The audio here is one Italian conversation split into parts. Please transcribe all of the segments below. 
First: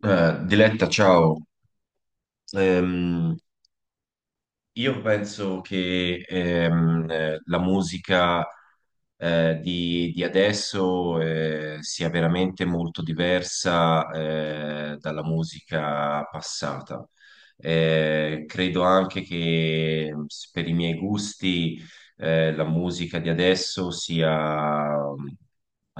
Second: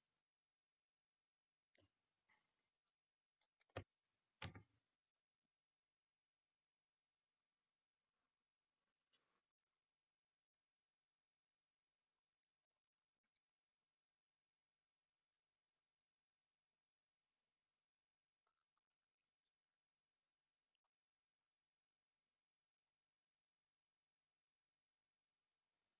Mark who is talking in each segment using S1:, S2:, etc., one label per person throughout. S1: Diletta, ciao. Ehm, io penso che la musica di adesso sia veramente molto diversa dalla musica passata. Credo anche che per i miei gusti la musica di adesso sia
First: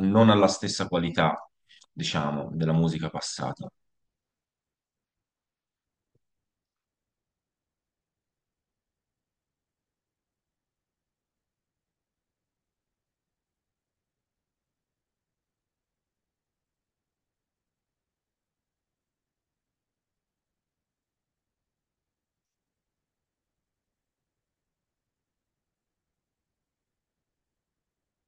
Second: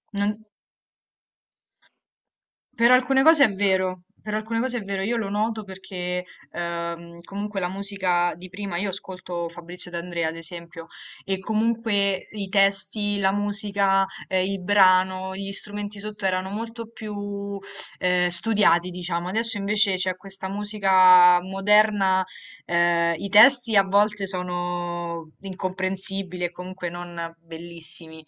S1: non
S2: Non-
S1: alla stessa qualità, diciamo, della
S2: per
S1: musica
S2: alcune cose è
S1: passata.
S2: vero, per alcune cose è vero, io lo noto perché comunque la musica di prima, io ascolto Fabrizio D'Andrea ad esempio, e comunque i testi, la musica, il brano, gli strumenti sotto erano molto più studiati, diciamo. Adesso invece c'è questa musica moderna, i testi a volte sono incomprensibili e comunque non bellissimi.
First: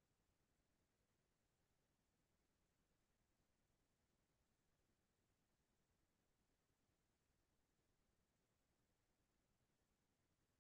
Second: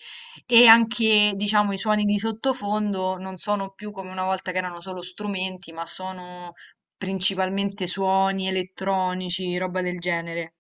S2: E anche, diciamo, i suoni di sottofondo non sono più come una volta che erano solo strumenti, ma sono principalmente suoni elettronici, roba del genere.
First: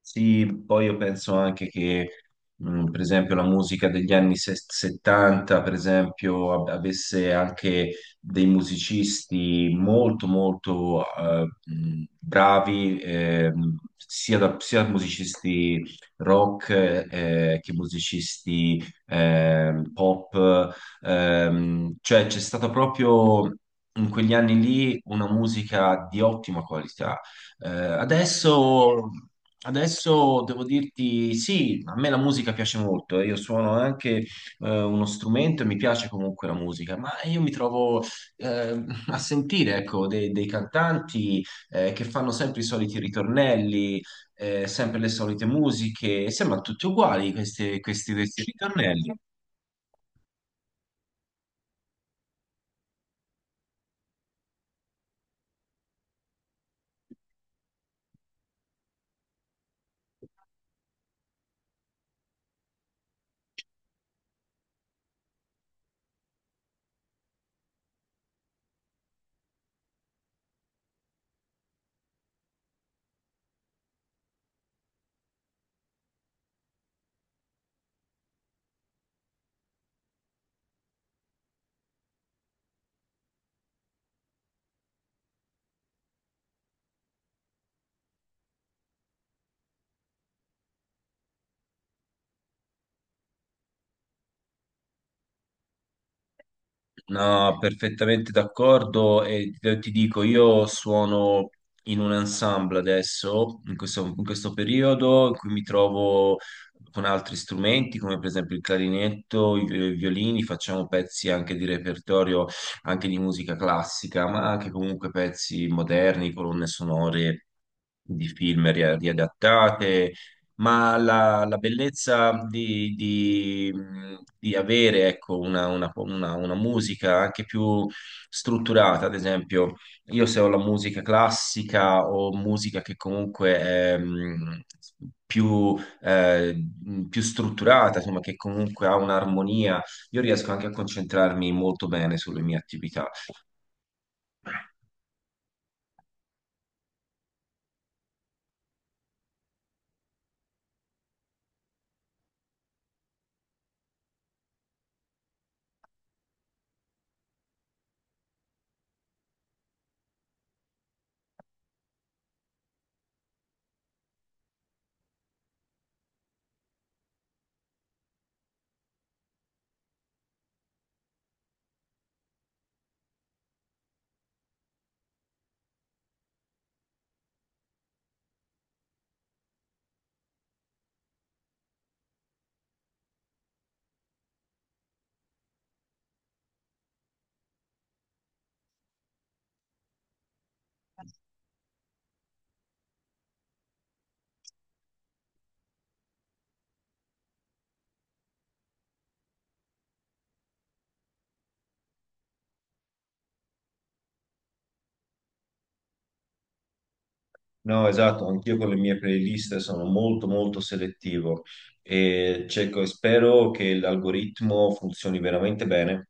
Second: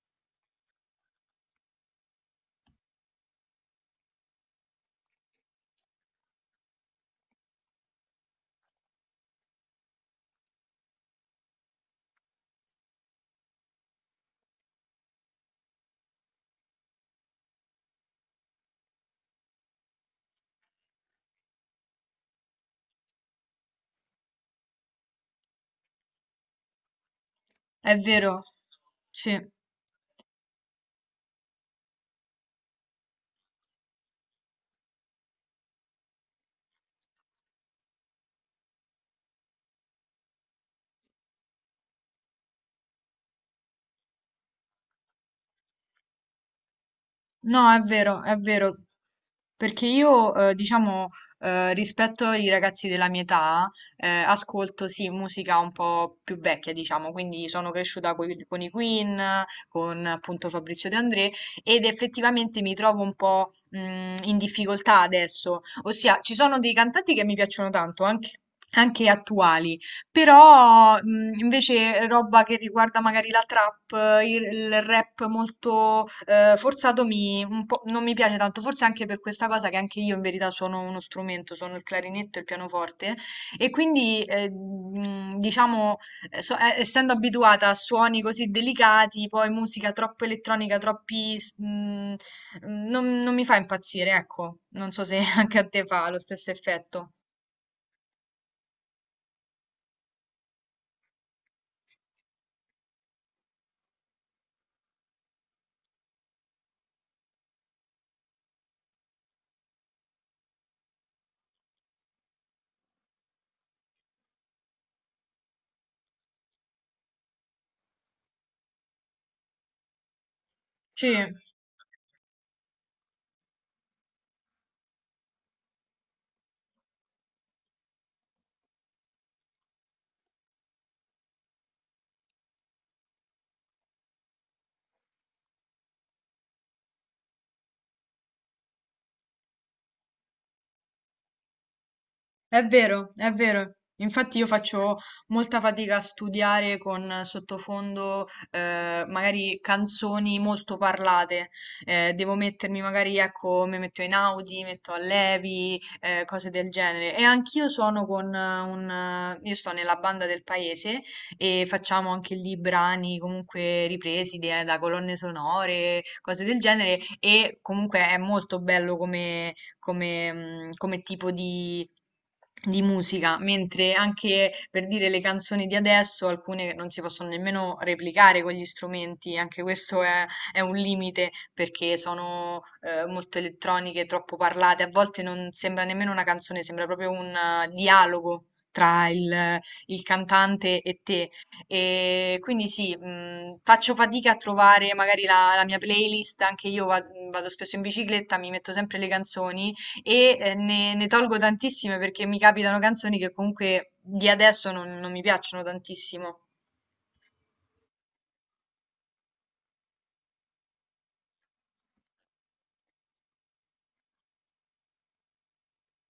S1: Sì, poi io penso anche che, per esempio, la musica degli anni 70, per esempio, avesse anche dei musicisti molto, molto bravi, sia, sia musicisti rock che musicisti pop. Cioè, c'è stata proprio in quegli anni lì una musica di ottima qualità. eh,
S2: È vero?
S1: adesso,
S2: Sì.
S1: Adesso devo dirti, sì, a me la musica piace molto. Io suono anche uno strumento e mi piace comunque la musica, ma io mi trovo a sentire, ecco, dei cantanti che fanno sempre i soliti ritornelli, sempre le solite musiche, e sembrano tutti uguali
S2: No,
S1: questi, questi,
S2: è
S1: questi
S2: vero,
S1: ritornelli.
S2: perché io, diciamo, rispetto ai ragazzi della mia età, ascolto, sì, musica un po' più vecchia, diciamo, quindi sono cresciuta con, i Queen, con appunto Fabrizio De André, ed effettivamente mi trovo un po', in difficoltà adesso, ossia ci sono dei cantanti che mi piacciono tanto, anche attuali, però, invece roba che riguarda magari la trap, il rap molto, forzato mi un po' non mi piace tanto, forse anche per questa cosa che anche io in verità suono uno strumento, suono il clarinetto e il pianoforte e quindi, diciamo, essendo abituata a suoni così delicati, poi musica troppo elettronica, troppi s mhmm, mhmm, non mi fa impazzire, ecco. Non so se anche a te fa lo stesso effetto.
S1: No, perfettamente d'accordo e ti dico, io suono in un ensemble adesso, in questo periodo, in cui mi trovo con altri strumenti, come per esempio il clarinetto, i violini, facciamo pezzi anche di repertorio, anche di musica classica, ma anche comunque pezzi moderni, colonne sonore di film riadattate, ma
S2: Sì.
S1: la bellezza di avere, ecco, una musica anche più strutturata. Ad esempio, io se ho la musica classica o musica che comunque è più, più strutturata, insomma, che comunque ha un'armonia, io riesco anche a concentrarmi molto bene sulle mie
S2: È
S1: attività.
S2: vero, è vero. Infatti io faccio molta fatica a studiare con sottofondo magari canzoni molto parlate. Devo mettermi magari, ecco, mi metto in Audi, metto a Levi, cose del genere. E anch'io suono con io sto nella banda del paese e facciamo anche lì brani comunque ripresi da colonne sonore, cose del genere. E comunque è molto bello come, come tipo di musica, mentre anche per dire le canzoni di adesso, alcune non si possono nemmeno replicare con gli strumenti, anche questo è un limite perché sono molto elettroniche, troppo parlate, a volte non sembra nemmeno una canzone, sembra proprio un dialogo. Tra il il cantante e te, e quindi sì, faccio fatica a trovare magari la, la mia playlist, vado spesso in bicicletta, mi metto sempre le canzoni e ne tolgo tantissime perché mi capitano canzoni che comunque di adesso non mi piacciono tantissimo.
S1: No, esatto, anch'io con le mie playlist sono molto selettivo e cerco e spero che l'algoritmo funzioni veramente bene.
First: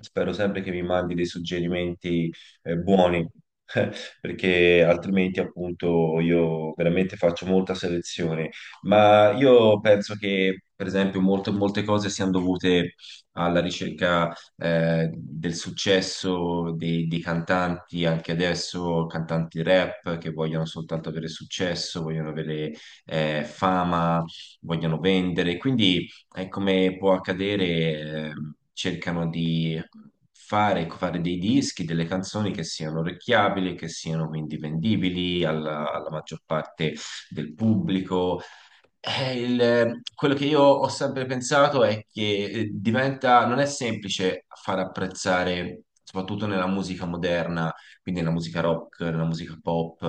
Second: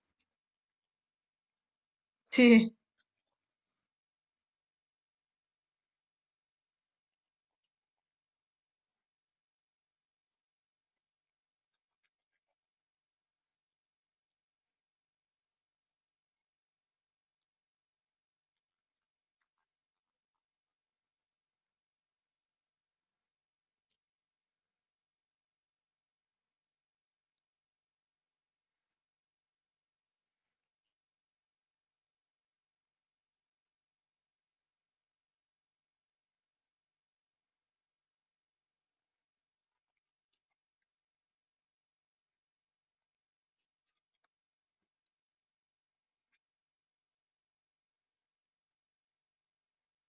S1: Spero sempre che mi mandi dei suggerimenti
S2: Sì.
S1: buoni, perché altrimenti appunto io veramente faccio molta selezione. Ma io penso che, per esempio, molte cose siano dovute alla ricerca del successo dei cantanti anche adesso, cantanti rap che vogliono soltanto avere successo, vogliono avere fama, vogliono vendere, quindi è come può accadere, eh, cercano di fare dei dischi, delle canzoni che siano orecchiabili, che siano quindi vendibili alla alla maggior parte del pubblico. Quello che io ho sempre pensato è che, diventa, non è semplice far apprezzare, soprattutto nella musica moderna, quindi nella musica rock, nella musica pop,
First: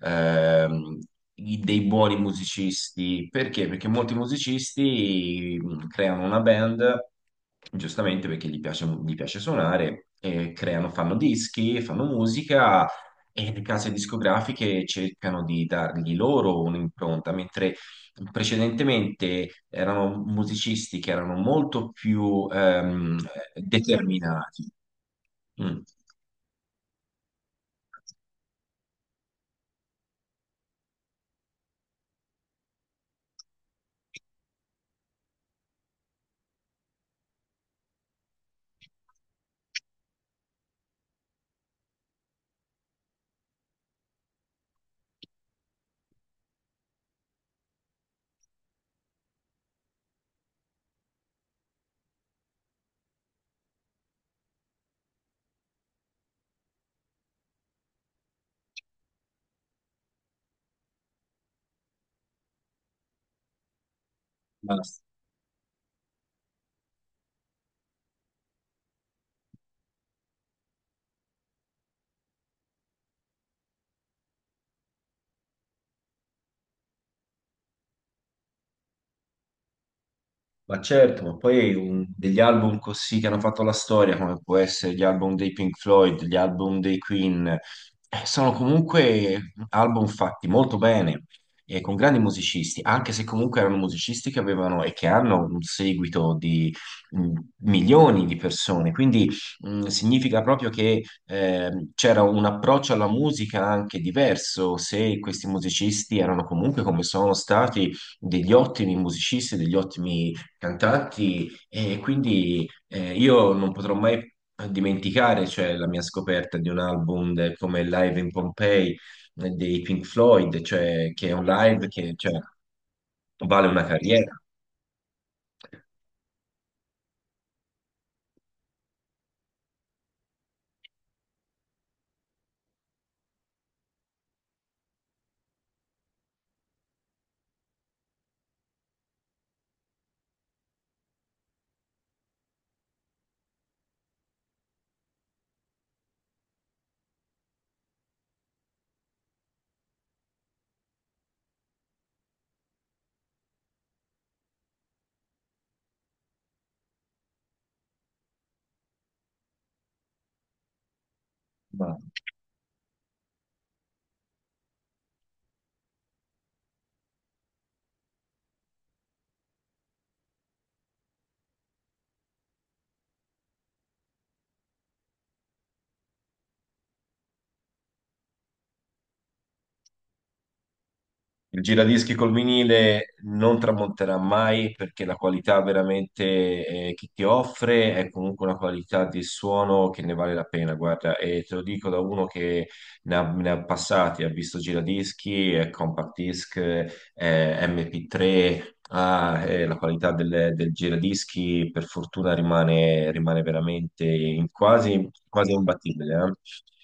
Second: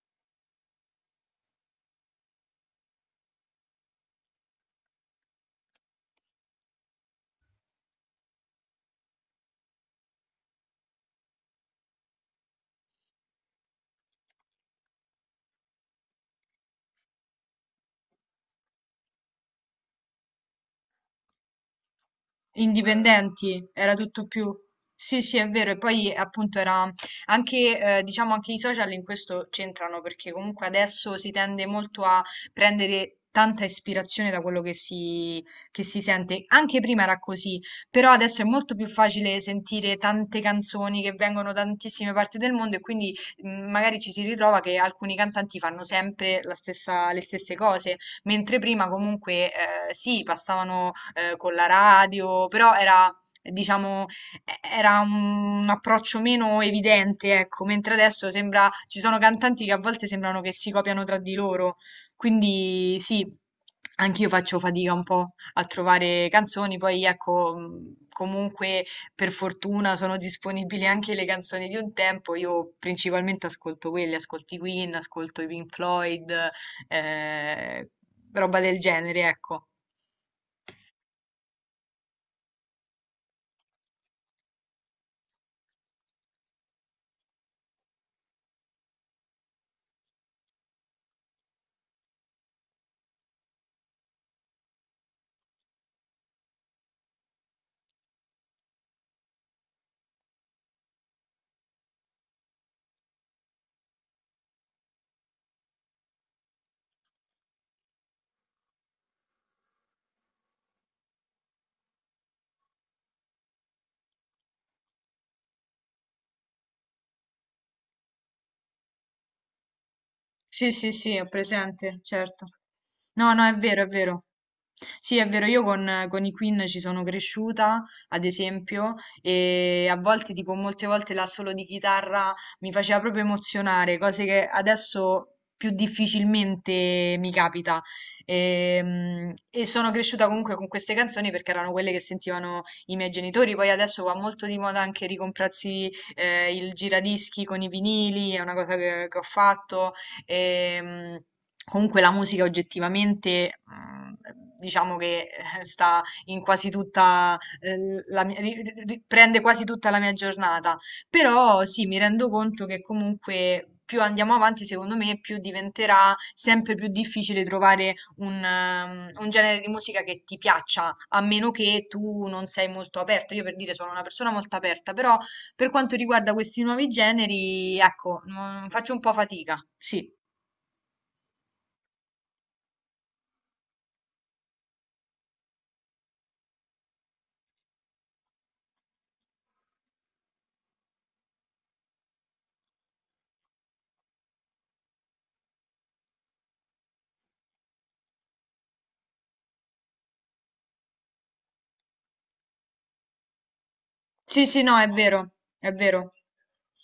S1: ehm, dei buoni musicisti. Perché? Perché molti musicisti creano una band, giustamente perché gli piace suonare, e creano, fanno dischi, fanno musica. E le case discografiche cercano di dargli loro un'impronta, mentre precedentemente erano musicisti che erano molto più
S2: Indipendenti, era tutto più.
S1: determinati.
S2: Sì, sì, è vero. E
S1: Mm.
S2: poi appunto era anche, diciamo, anche i social in questo c'entrano perché comunque adesso si tende molto a prendere tanta ispirazione da quello che si sente. Anche prima era così, però adesso è molto più facile sentire tante canzoni che vengono da tantissime parti del mondo e quindi magari ci si ritrova che alcuni cantanti fanno sempre le stesse cose mentre prima comunque sì, passavano con la radio, però era, diciamo, era un approccio meno evidente, ecco, mentre adesso sembra, ci sono cantanti che a volte sembrano che si copiano tra di loro, quindi sì, anch'io faccio fatica un
S1: Basta.
S2: po' a trovare canzoni, poi ecco, comunque per fortuna sono disponibili anche le canzoni di un tempo, io principalmente ascolto quelle, ascolto i Queen, ascolto i Pink Floyd, eh, roba del genere, ecco.
S1: Ma certo, ma poi degli album così che hanno fatto la storia, come può essere gli album dei Pink Floyd, gli album dei Queen, sono comunque album fatti molto bene e con grandi musicisti, anche se comunque erano musicisti che avevano e che hanno un seguito di mh, milioni di persone. Quindi significa proprio che c'era un approccio alla musica anche diverso, se questi musicisti erano comunque come sono stati degli ottimi musicisti, degli ottimi cantanti. E quindi io non potrò mai dimenticare, cioè, la mia scoperta di un album come Live in Pompeii dei Pink Floyd,
S2: Sì, sì,
S1: cioè,
S2: sì, ho
S1: che è un live
S2: presente,
S1: che, cioè,
S2: certo. No, no, è
S1: vale
S2: vero, è
S1: una
S2: vero.
S1: carriera.
S2: Sì, è vero, io con i Queen ci sono cresciuta, ad esempio, e a volte, tipo, molte volte l'assolo di chitarra mi faceva proprio emozionare, cose che adesso più difficilmente mi capita. E sono cresciuta comunque con queste canzoni perché erano quelle che sentivano i miei genitori. Poi adesso va molto di moda anche ricomprarsi il giradischi con i vinili, è una cosa che ho fatto. Ehm, comunque la musica oggettivamente, diciamo che sta in quasi tutta, la mia ri ri ri prende quasi tutta la mia giornata. Però sì, mi rendo conto che comunque più andiamo avanti, secondo me, più diventerà sempre più difficile trovare un un genere di musica che ti piaccia, a meno che tu non sei molto aperto. Io per dire sono una persona molto aperta, però per quanto riguarda questi nuovi generi, ecco, non faccio un po' fatica, sì.
S1: Il giradischi col vinile non tramonterà mai, perché la qualità veramente che ti offre è comunque una qualità di suono che ne vale la pena, guarda, e te lo dico da uno che ne ha passati, ha visto giradischi, compact disc, MP3, ah, la qualità del giradischi per fortuna rimane, rimane veramente
S2: Sì, sì, no, è
S1: quasi,
S2: vero,
S1: quasi
S2: è vero,
S1: imbattibile, eh?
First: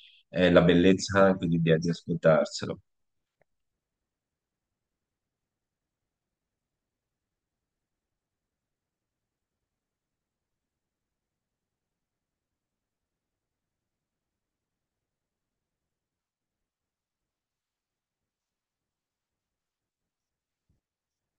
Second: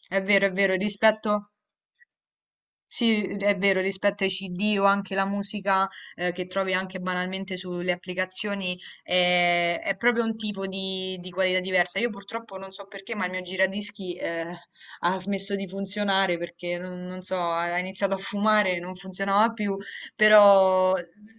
S2: è vero, è
S1: È la
S2: vero,
S1: bellezza anche
S2: rispetto,
S1: di ascoltarselo.
S2: sì, è vero, rispetto ai CD o anche la musica che trovi anche banalmente sulle applicazioni, è proprio un tipo di qualità diversa. Io purtroppo non so perché, ma il mio giradischi ha smesso di funzionare perché non, non so, ha iniziato a fumare, non funzionava più, però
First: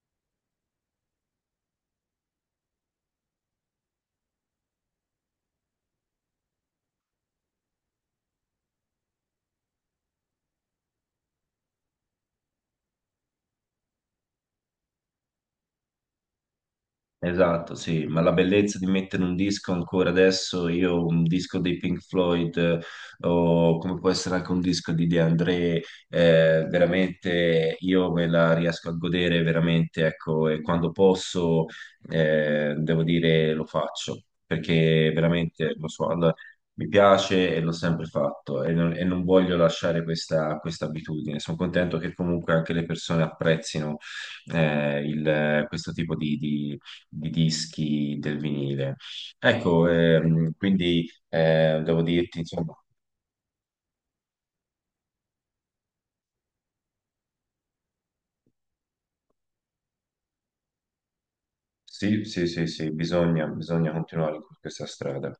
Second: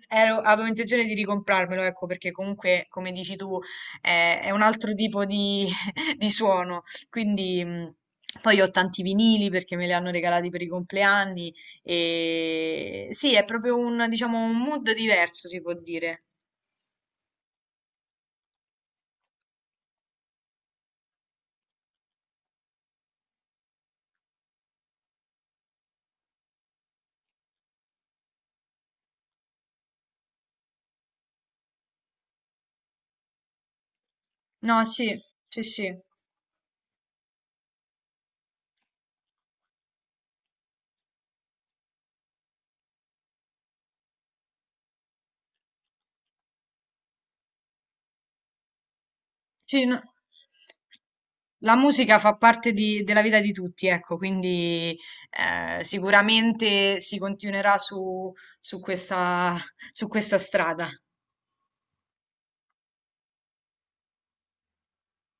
S2: avevo intenzione di ricomprarmelo, ecco, perché comunque, come dici tu, è un altro tipo di di suono. Quindi poi ho tanti vinili perché me li hanno regalati per i compleanni e sì, è proprio un, diciamo, un mood diverso, si può dire.
S1: Esatto, sì, ma la bellezza di mettere un disco ancora adesso, io un disco dei Pink Floyd o come può essere anche un disco di De André, veramente io me la riesco a godere veramente, ecco, e quando posso, devo dire, lo faccio,
S2: No,
S1: perché
S2: sì, sì,
S1: veramente lo
S2: sì.
S1: so, allora, mi piace e l'ho sempre fatto e non voglio lasciare questa abitudine. Sono contento che comunque anche le persone apprezzino questo tipo di dischi del vinile.
S2: Sì,
S1: Ecco,
S2: no.
S1: quindi
S2: La
S1: devo
S2: musica fa
S1: dirti,
S2: parte
S1: insomma,
S2: della vita di tutti, ecco, quindi sicuramente si continuerà su, su questa, su questa strada.
S1: sì, sì, sì, sì, bisogna, bisogna continuare in questa strada.